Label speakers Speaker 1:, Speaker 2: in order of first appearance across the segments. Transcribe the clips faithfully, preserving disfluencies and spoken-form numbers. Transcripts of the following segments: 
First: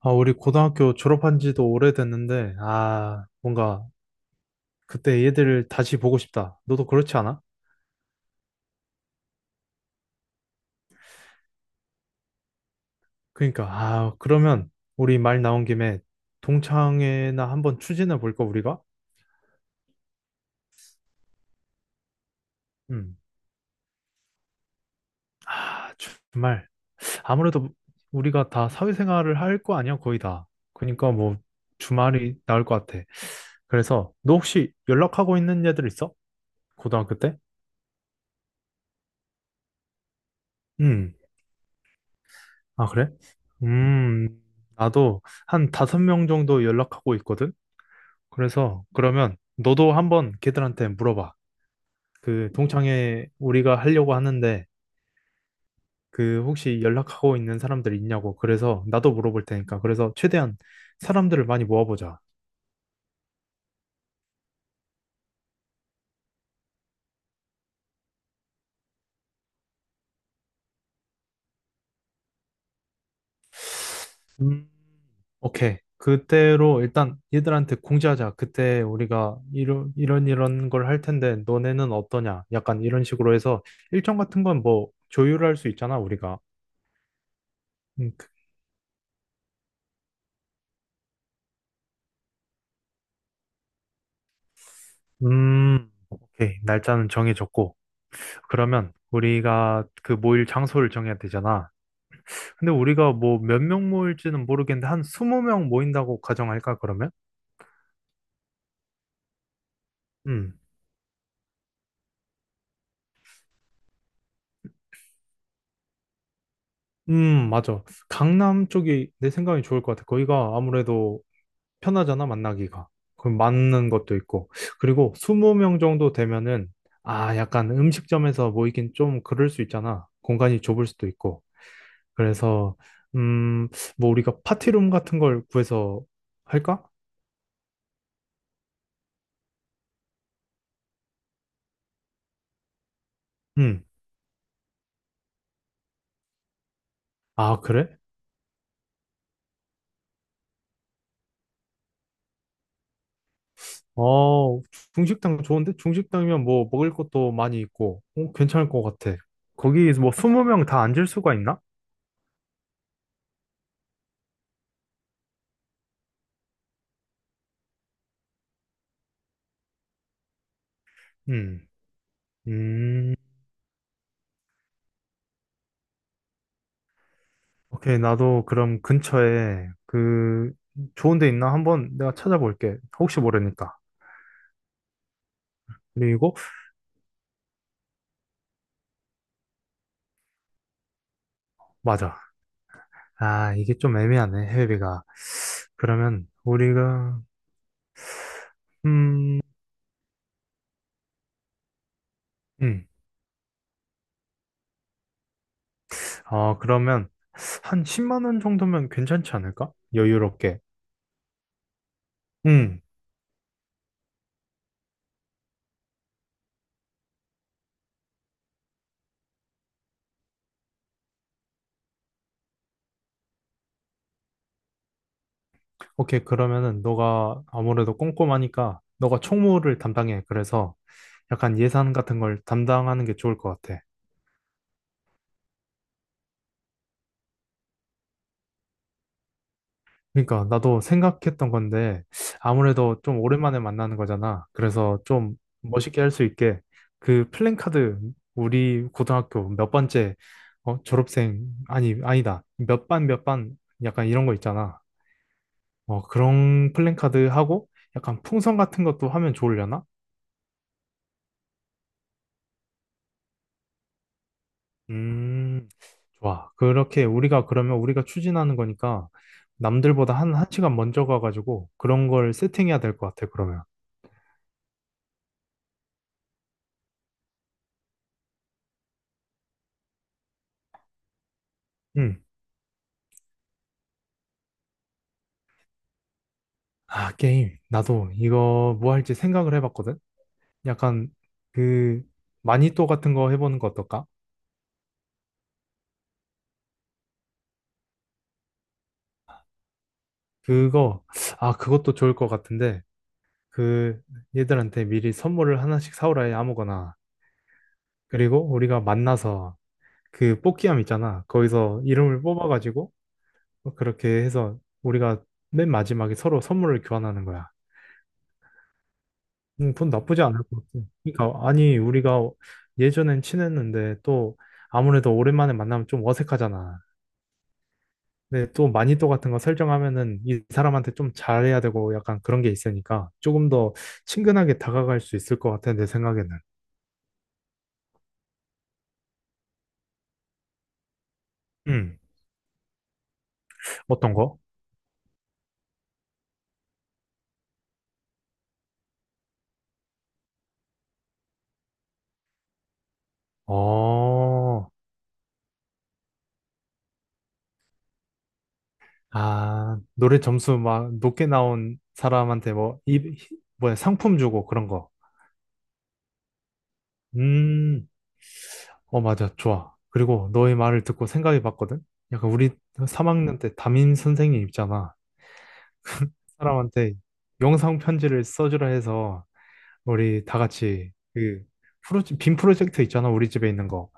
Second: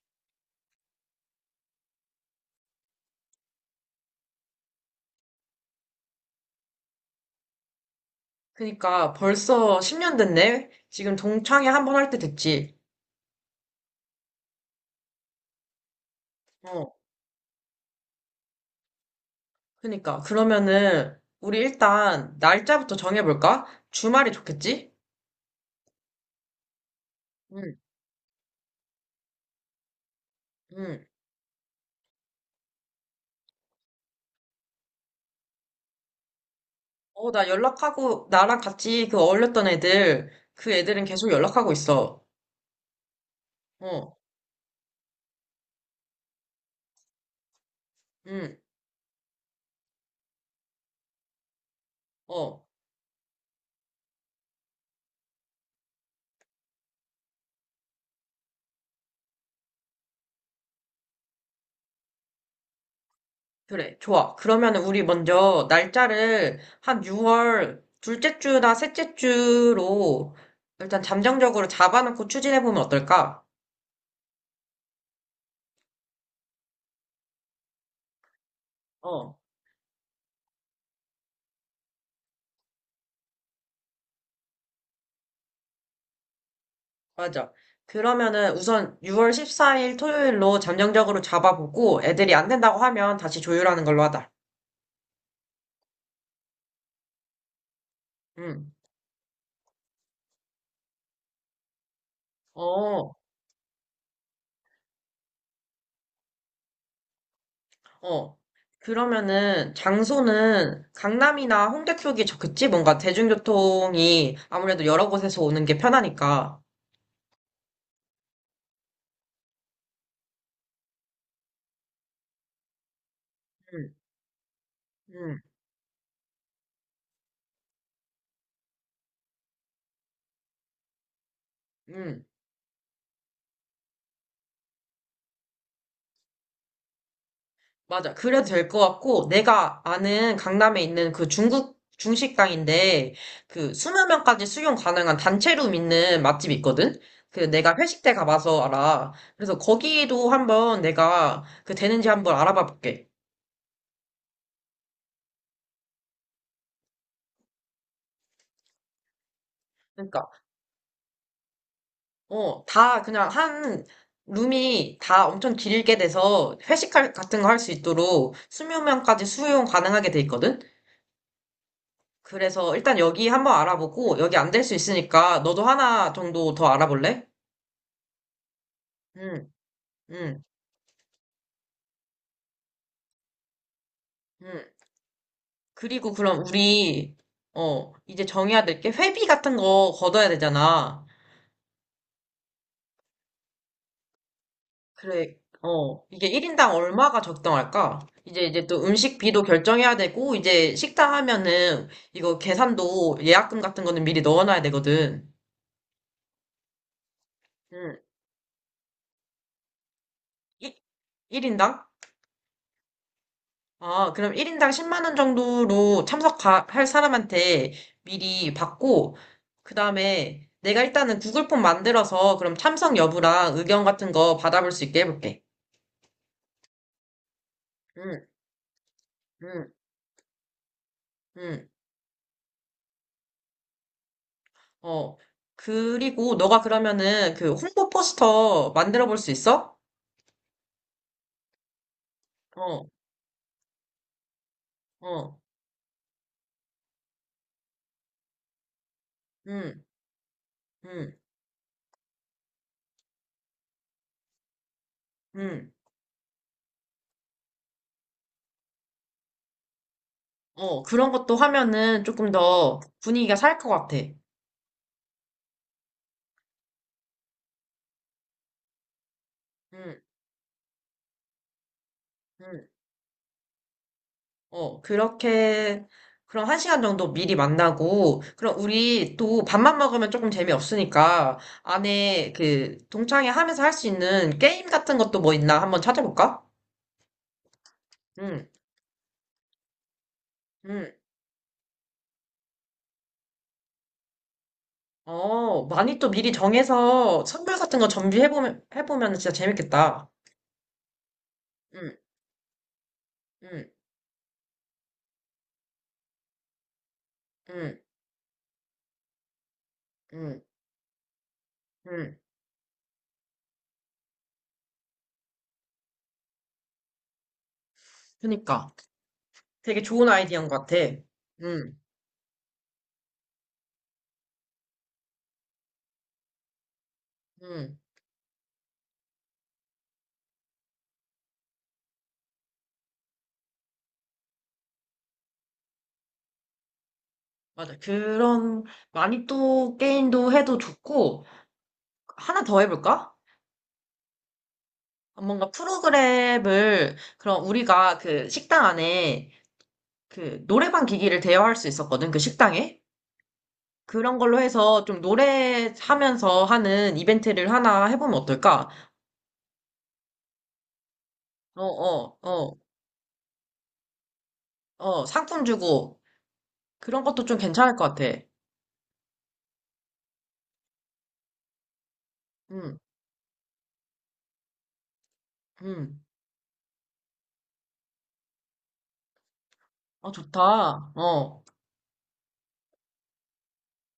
Speaker 1: 아, 우리 고등학교 졸업한 지도 오래됐는데, 아, 뭔가 그때 얘들을 다시 보고 싶다. 너도 그렇지 않아?
Speaker 2: 그니까 벌써 십 년 됐네? 지금 동창회 한번 할 때 됐지.
Speaker 1: 그러니까, 아, 그러면 우리 말 나온 김에
Speaker 2: 어,
Speaker 1: 동창회나 한번 추진해 볼까, 우리가?
Speaker 2: 그니까. 그러면은 우리 일단 날짜부터
Speaker 1: 음.
Speaker 2: 정해볼까? 주말이 좋겠지?
Speaker 1: 아, 정말. 아무래도
Speaker 2: 응,
Speaker 1: 우리가 다 사회생활을 할 거 아니야, 거의 다.
Speaker 2: 응.
Speaker 1: 그러니까 뭐 주말이 나올 것 같아. 그래서 너 혹시 연락하고 있는 애들 있어? 고등학교
Speaker 2: 어,
Speaker 1: 때?
Speaker 2: 나 연락하고 나랑 같이 그 어울렸던 애들, 그 애들은
Speaker 1: 음.
Speaker 2: 계속 연락하고 있어.
Speaker 1: 아, 그래?
Speaker 2: 어,
Speaker 1: 음, 나도 한 다섯 명 정도 연락하고 있거든?
Speaker 2: 응,
Speaker 1: 그래서 그러면 너도 한번 걔들한테 물어봐. 그
Speaker 2: 어.
Speaker 1: 동창회 우리가 하려고 하는데 그 혹시 연락하고 있는 사람들 있냐고. 그래서 나도 물어볼 테니까. 그래서 최대한 사람들을 많이 모아보자.
Speaker 2: 그래, 좋아. 그러면은 우리 먼저 날짜를 한 유월 둘째 주나 셋째 주로 일단 잠정적으로 잡아놓고 추진해보면 어떨까?
Speaker 1: 음, 오케이. 그때로 일단 얘들한테 공지하자. 그때 우리가
Speaker 2: 어.
Speaker 1: 이런 이런 이런 걸 할 텐데 너네는 어떠냐? 약간 이런 식으로 해서 일정 같은 건 뭐 조율할 수 있잖아, 우리가.
Speaker 2: 맞아.
Speaker 1: 음,
Speaker 2: 그러면은 우선 유월 십사 일 토요일로 잠정적으로 잡아보고 애들이 안 된다고 하면 다시 조율하는 걸로 하자.
Speaker 1: 음, 오케이. 날짜는 정해졌고.
Speaker 2: 응.
Speaker 1: 그러면 우리가 그 모일 장소를 정해야 되잖아. 근데 우리가
Speaker 2: 어,
Speaker 1: 뭐 몇 명 모일지는 모르겠는데 한 이십 명 모인다고 가정할까, 그러면?
Speaker 2: 어. 그러면은
Speaker 1: 음.
Speaker 2: 장소는 강남이나 홍대 쪽이 좋겠지? 뭔가 대중교통이 아무래도 여러 곳에서 오는 게 편하니까.
Speaker 1: 음, 맞아. 강남 쪽이 내 생각이 좋을 것 같아. 거기가 아무래도 편하잖아, 만나기가. 그럼 맞는
Speaker 2: 응,
Speaker 1: 것도 있고. 그리고
Speaker 2: 응,
Speaker 1: 이십 명 정도 되면은 아, 약간 음식점에서 모이긴 좀 그럴 수 있잖아. 공간이 좁을 수도 있고.
Speaker 2: 응.
Speaker 1: 그래서 음, 뭐 우리가 파티룸 같은 걸 구해서 할까?
Speaker 2: 맞아. 그래도 될 것 같고, 내가 아는 강남에 있는 그 중국 중식당인데, 그
Speaker 1: 음.
Speaker 2: 이십 명까지 수용 가능한 단체룸 있는 맛집이 있거든? 그
Speaker 1: 아,
Speaker 2: 내가
Speaker 1: 그래?
Speaker 2: 회식 때 가봐서 알아. 그래서 거기도 한번 내가 그 되는지 한번 알아봐 볼게.
Speaker 1: 어, 중식당 좋은데? 중식당이면 뭐 먹을 것도 많이 있고, 어, 괜찮을 것 같아. 거기 뭐
Speaker 2: 그러니까,
Speaker 1: 이십 명 다 앉을 수가 있나?
Speaker 2: 어, 다 그냥 한 룸이 다 엄청 길게 돼서 회식 할- 같은 거 할 수 있도록 이십 명까지 수용 가능하게 돼 있거든?
Speaker 1: 음.
Speaker 2: 그래서 일단
Speaker 1: 음.
Speaker 2: 여기 한번 알아보고, 여기 안 될 수 있으니까 너도 하나 정도 더 알아볼래?
Speaker 1: 오케이, 나도 그럼
Speaker 2: 응,
Speaker 1: 근처에
Speaker 2: 응,
Speaker 1: 그 좋은 데 있나 한번 내가 찾아볼게. 혹시 모르니까.
Speaker 2: 응. 그리고
Speaker 1: 그리고
Speaker 2: 그럼 우리, 어, 이제 정해야 될 게 회비 같은 거 걷어야 되잖아.
Speaker 1: 맞아. 아, 이게 좀 애매하네, 해외비가.
Speaker 2: 그래, 어, 이게
Speaker 1: 그러면
Speaker 2: 일 인당
Speaker 1: 우리가
Speaker 2: 얼마가 적당할까? 이제 이제 또
Speaker 1: 음,
Speaker 2: 음식비도 결정해야 되고, 이제 식당 하면은 이거
Speaker 1: 음.
Speaker 2: 계산도 예약금 같은 거는 미리 넣어놔야 되거든.
Speaker 1: 어, 그러면 한
Speaker 2: 응,
Speaker 1: 십만 원 정도면 괜찮지 않을까? 여유롭게.
Speaker 2: 일 1인당?
Speaker 1: 응.
Speaker 2: 아, 그럼 일 인당 십만 원 정도로 참석할 사람한테 미리 받고, 그 다음에 내가 일단은 구글 폼 만들어서 그럼 참석 여부랑 의견 같은 거 받아볼 수 있게 해볼게.
Speaker 1: 오케이. 그러면은 너가 아무래도
Speaker 2: 응,
Speaker 1: 꼼꼼하니까 너가
Speaker 2: 응,
Speaker 1: 총무를 담당해. 그래서 약간
Speaker 2: 응.
Speaker 1: 예산 같은 걸 담당하는 게 좋을 것 같아.
Speaker 2: 어. 그리고 너가 그러면은 그 홍보 포스터 만들어 볼 수 있어?
Speaker 1: 그러니까 나도 생각했던 건데
Speaker 2: 어,
Speaker 1: 아무래도 좀 오랜만에 만나는 거잖아. 그래서 좀
Speaker 2: 어,
Speaker 1: 멋있게 할 수 있게 그 플랜카드 우리 고등학교 몇
Speaker 2: 응,
Speaker 1: 번째 어,
Speaker 2: 응,
Speaker 1: 졸업생 아니, 아니다. 몇 반 몇 반 약간 이런 거 있잖아.
Speaker 2: 응.
Speaker 1: 어, 그런 플랜카드 하고 약간 풍선 같은 것도 하면 좋으려나?
Speaker 2: 어, 그런 것도 하면은 조금 더 분위기가 살 것 같아.
Speaker 1: 음, 좋아. 그렇게 우리가 그러면 우리가 추진하는 거니까
Speaker 2: 응,
Speaker 1: 남들보다 한, 한 시간 먼저 가가지고 그런 걸
Speaker 2: 응.
Speaker 1: 세팅해야 될 것 같아, 그러면.
Speaker 2: 어, 그렇게, 그럼 한 시간 정도 미리 만나고, 그럼 우리 또 밥만 먹으면 조금 재미없으니까,
Speaker 1: 음.
Speaker 2: 안에 그, 동창회 하면서 할 수 있는 게임 같은 것도 뭐 있나 한번 찾아볼까?
Speaker 1: 아, 게임. 나도
Speaker 2: 응,
Speaker 1: 이거 뭐 할지 생각을 해봤거든?
Speaker 2: 응.
Speaker 1: 약간 그 마니또 같은 거 해보는 거 어떨까?
Speaker 2: 어, 많이 또 미리 정해서 선물 같은 거 준비해보면, 해보면 진짜 재밌겠다.
Speaker 1: 그거, 아, 그것도
Speaker 2: 응,
Speaker 1: 좋을 것 같은데
Speaker 2: 응,
Speaker 1: 그 얘들한테 미리 선물을 하나씩 사오라 해, 아무거나.
Speaker 2: 응,
Speaker 1: 그리고 우리가 만나서 그
Speaker 2: 응,
Speaker 1: 뽑기함 있잖아. 거기서
Speaker 2: 응.
Speaker 1: 이름을 뽑아가지고 그렇게 해서 우리가 맨 마지막에 서로 선물을 교환하는 거야.
Speaker 2: 그니까.
Speaker 1: 음,
Speaker 2: 되게
Speaker 1: 돈
Speaker 2: 좋은
Speaker 1: 나쁘지 않을
Speaker 2: 아이디어인
Speaker 1: 것
Speaker 2: 것 같아.
Speaker 1: 같아. 그러니까
Speaker 2: 응,
Speaker 1: 아니, 우리가 예전엔 친했는데 또 아무래도 오랜만에 만나면 좀 어색하잖아.
Speaker 2: 응.
Speaker 1: 근데 또 마니또 같은 거 설정하면은 이 사람한테 좀 잘해야 되고 약간 그런 게 있으니까 조금 더 친근하게 다가갈 수 있을 것 같아, 내 생각에는.
Speaker 2: 맞아. 그런, 많이 또 게임도 해도 좋고,
Speaker 1: 음,
Speaker 2: 하나 더 해볼까?
Speaker 1: 어떤 거?
Speaker 2: 뭔가 프로그램을, 그럼 우리가 그 식당 안에 그 노래방 기기를 대여할 수 있었거든, 그 식당에? 그런 걸로
Speaker 1: 어.
Speaker 2: 해서 좀 노래하면서 하는 이벤트를 하나 해보면 어떨까?
Speaker 1: 아, 노래 점수 막 높게
Speaker 2: 어,
Speaker 1: 나온
Speaker 2: 어,
Speaker 1: 사람한테
Speaker 2: 어,
Speaker 1: 뭐, 이, 뭐야, 상품 주고 그런 거.
Speaker 2: 어, 상품 주고, 그런 것도 좀 괜찮을
Speaker 1: 음,
Speaker 2: 것 같아.
Speaker 1: 어, 맞아. 좋아. 그리고 너의 말을 듣고 생각해 봤거든? 약간 우리
Speaker 2: 음,
Speaker 1: 삼 학년 때 담임 선생님 있잖아.
Speaker 2: 음,
Speaker 1: 사람한테 영상 편지를 써주라 해서
Speaker 2: 아
Speaker 1: 우리 다
Speaker 2: 좋다.
Speaker 1: 같이 그
Speaker 2: 어,
Speaker 1: 프로, 빔 프로젝트 있잖아. 우리 집에 있는 거.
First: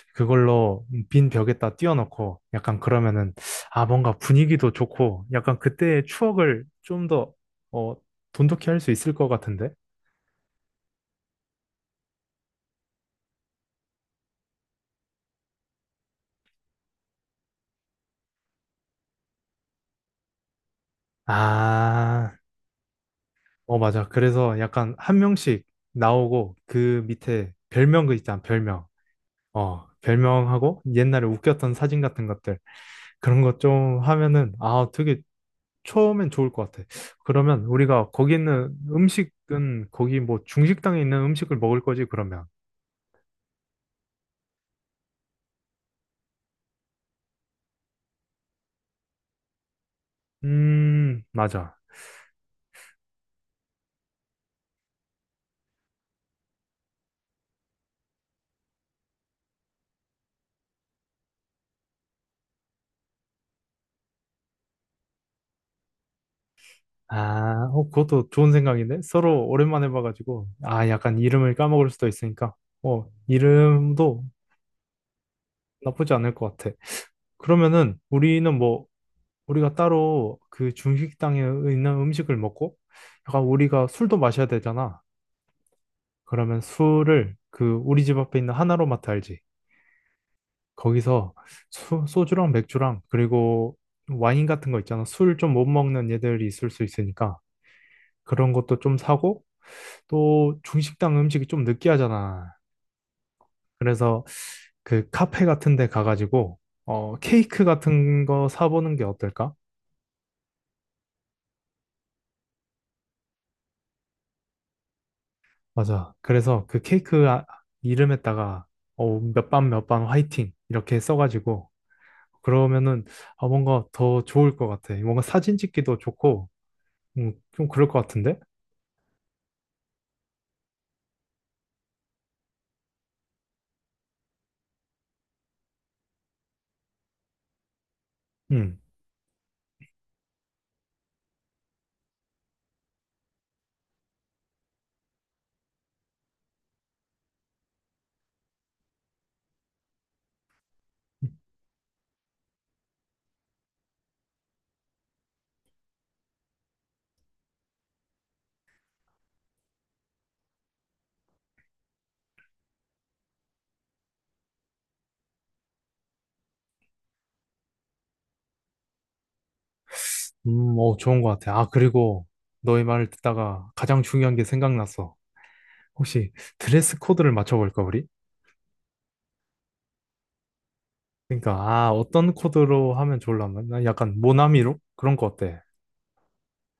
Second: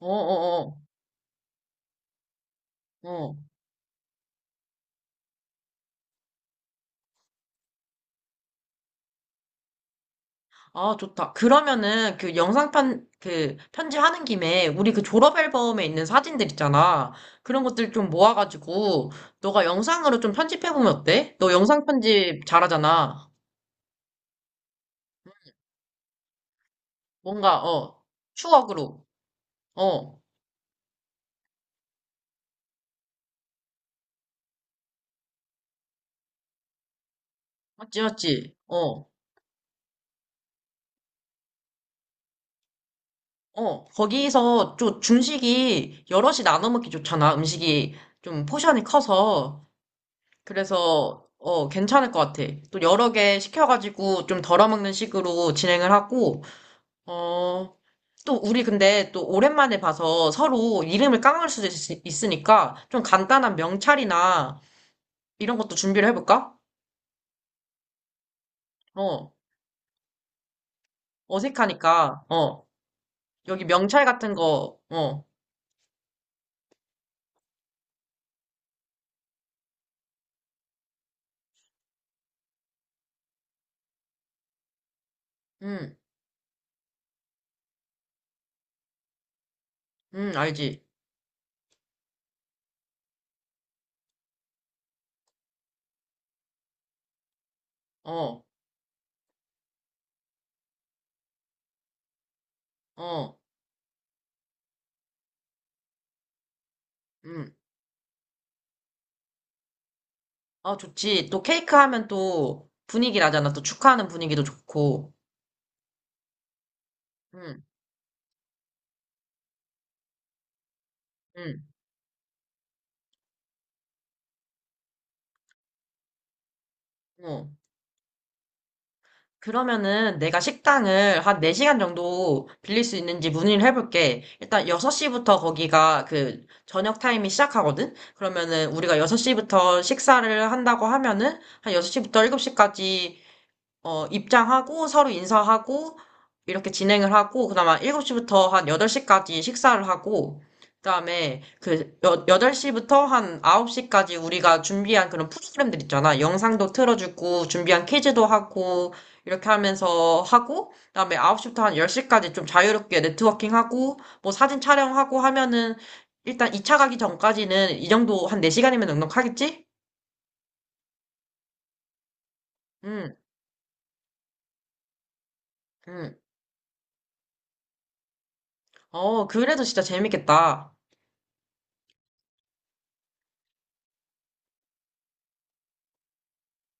Speaker 2: 어, 어, 어,
Speaker 1: 그걸로 빈 벽에다 띄워놓고 약간 그러면은
Speaker 2: 어.
Speaker 1: 아, 뭔가 분위기도 좋고 약간 그때의 추억을 좀 더 어, 돈독히 할 수 있을 것 같은데.
Speaker 2: 아, 좋다. 그러면은 그 영상 편, 그 편집하는 김에 우리 그 졸업 앨범에 있는 사진들 있잖아. 그런 것들 좀 모아가지고 너가 영상으로 좀 편집해보면 어때? 너 영상
Speaker 1: 아,
Speaker 2: 편집 잘하잖아.
Speaker 1: 어 맞아. 그래서 약간 한 명씩 나오고 그 밑에
Speaker 2: 뭔가, 어,
Speaker 1: 별명, 그 있잖아, 별명.
Speaker 2: 추억으로.
Speaker 1: 어
Speaker 2: 어,
Speaker 1: 별명하고 옛날에 웃겼던 사진 같은 것들, 그런 것 좀 하면은 아, 되게 처음엔 좋을 것 같아. 그러면
Speaker 2: 맞지,
Speaker 1: 우리가 거기
Speaker 2: 맞지?
Speaker 1: 있는
Speaker 2: 어,
Speaker 1: 음식은 거기 뭐 중식당에 있는 음식을 먹을 거지, 그러면.
Speaker 2: 어. 거기서 좀 중식이 여럿이 나눠 먹기 좋잖아. 음식이 좀 포션이 커서. 그래서
Speaker 1: 음,
Speaker 2: 어,
Speaker 1: 맞아.
Speaker 2: 괜찮을 것 같아. 또 여러 개 시켜가지고 좀 덜어먹는 식으로 진행을 하고, 어, 또 우리 근데 또 오랜만에 봐서 서로 이름을 깡을 수도 있, 으니까좀 간단한 명찰이나 이런 것도 준비를 해볼까?
Speaker 1: 아, 어, 그것도 좋은 생각인데?
Speaker 2: 어,
Speaker 1: 서로 오랜만에 봐가지고, 아, 약간 이름을 까먹을 수도
Speaker 2: 어색하니까,
Speaker 1: 있으니까,
Speaker 2: 어,
Speaker 1: 어,
Speaker 2: 여기 명찰
Speaker 1: 이름도
Speaker 2: 같은 거, 어,
Speaker 1: 나쁘지 않을 것 같아. 그러면은 우리는 뭐, 우리가 따로 그 중식당에 있는 음식을 먹고, 약간 우리가 술도 마셔야 되잖아.
Speaker 2: 음,
Speaker 1: 그러면 술을 그 우리 집 앞에 있는 하나로마트 알지?
Speaker 2: 음, 알지?
Speaker 1: 거기서 소, 소주랑 맥주랑, 그리고 와인 같은 거 있잖아. 술 좀 못 먹는 애들이 있을 수 있으니까.
Speaker 2: 어,
Speaker 1: 그런 것도 좀 사고, 또 중식당 음식이 좀 느끼하잖아.
Speaker 2: 어,
Speaker 1: 그래서 그 카페 같은 데 가가지고 어
Speaker 2: 음,
Speaker 1: 케이크 같은 거 사보는 게 어떨까?
Speaker 2: 아, 좋지. 또 케이크 하면 또 분위기 나잖아. 또 축하하는 분위기도 좋고,
Speaker 1: 맞아. 그래서 그 케이크 아-
Speaker 2: 음,
Speaker 1: 이름에다가 어몇 반 몇 반 화이팅 이렇게
Speaker 2: 음,
Speaker 1: 써가지고 그러면은 아, 뭔가 더 좋을 것 같아. 뭔가 사진 찍기도 좋고 음,
Speaker 2: 어.
Speaker 1: 좀 그럴 것 같은데?
Speaker 2: 그러면은 내가 식당을 한 네 시간 정도 빌릴 수 있는지 문의를 해볼게. 일단 여섯 시부터 거기가 그 저녁 타임이 시작하거든? 그러면은
Speaker 1: 음,
Speaker 2: 우리가 여섯 시부터 식사를 한다고 하면은 한 여섯 시부터 일곱 시까지 어, 입장하고 서로 인사하고 이렇게 진행을 하고 그나마 일곱 시부터 한 여덟 시까지 식사를 하고 그다음에 그 여, 여덟 시부터 한 아홉 시까지 우리가 준비한 그런 프로그램들 있잖아. 영상도 틀어주고 준비한 퀴즈도 하고 이렇게 하면서 하고 그다음에 아홉 시부터 한 열 시까지 좀 자유롭게 네트워킹하고 뭐 사진 촬영하고 하면은 일단 이 차 가기 전까지는 이 정도 한 네 시간이면 넉넉하겠지?
Speaker 1: 음, 어 좋은 것 같아. 아, 그리고 너의 말을
Speaker 2: 응,
Speaker 1: 듣다가 가장 중요한 게 생각났어.
Speaker 2: 응.
Speaker 1: 혹시 드레스 코드를 맞춰볼까 우리?
Speaker 2: 어, 그래도 진짜 재밌겠다.
Speaker 1: 그러니까 아, 어떤 코드로 하면 좋을라나? 난 약간 모나미로 그런 거 어때?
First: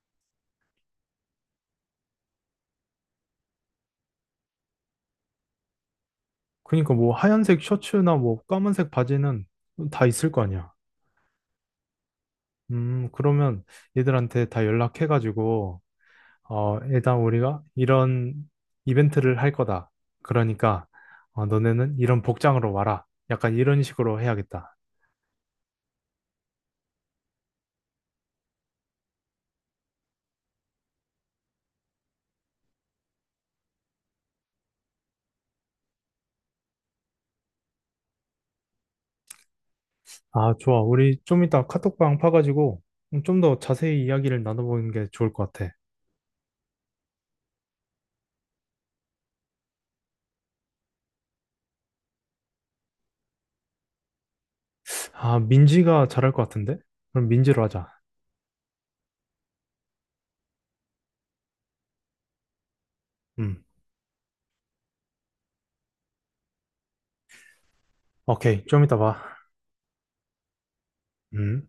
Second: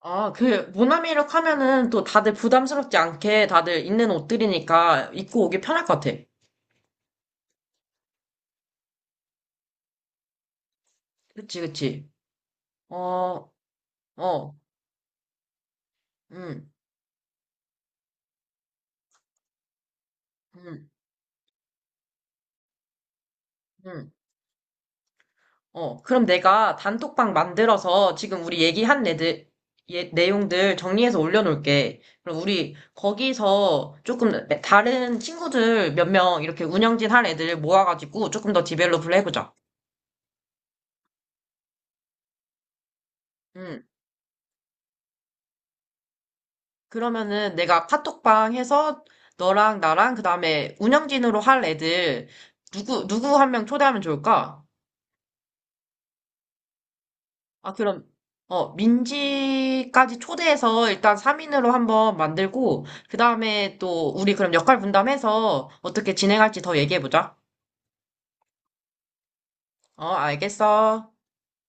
Speaker 2: 아, 그, 모나미룩 하면은 또 다들 부담스럽지 않게 다들 있는 옷들이니까 입고 오기 편할 것 같아.
Speaker 1: 그러니까 뭐 하얀색 셔츠나 뭐 까만색 바지는 다 있을 거 아니야.
Speaker 2: 그치, 그치.
Speaker 1: 음
Speaker 2: 어,
Speaker 1: 그러면 얘들한테
Speaker 2: 어,
Speaker 1: 다 연락해가지고
Speaker 2: 음,
Speaker 1: 어 일단 우리가 이런 이벤트를 할 거다. 그러니까
Speaker 2: 음,
Speaker 1: 어, 너네는 이런 복장으로 와라. 약간 이런
Speaker 2: 음.
Speaker 1: 식으로 해야겠다.
Speaker 2: 어, 그럼 내가 단톡방 만들어서 지금 우리 얘기한 애들, 예, 내용들 정리해서 올려놓을게. 그럼 우리 거기서 조금 다른 친구들 몇 명 이렇게 운영진 할 애들 모아가지고 조금 더 디벨롭을 해보자.
Speaker 1: 아, 좋아. 우리 좀 이따 카톡방 파가지고 좀 더
Speaker 2: 음.
Speaker 1: 자세히 이야기를 나눠보는 게 좋을 것 같아.
Speaker 2: 그러면은 내가 카톡방 해서 너랑 나랑 그다음에 운영진으로 할 애들 누구 누구 한 명 초대하면 좋을까?
Speaker 1: 아, 민지가 잘할 것 같은데? 그럼 민지로
Speaker 2: 아
Speaker 1: 하자.
Speaker 2: 그럼 어 민지까지 초대해서 일단 삼 인으로 한번 만들고
Speaker 1: 음.
Speaker 2: 그다음에 또 우리 그럼 역할 분담해서 어떻게 진행할지 더 얘기해 보자.
Speaker 1: 오케이, 좀 이따 봐.
Speaker 2: 어 알겠어.
Speaker 1: 음.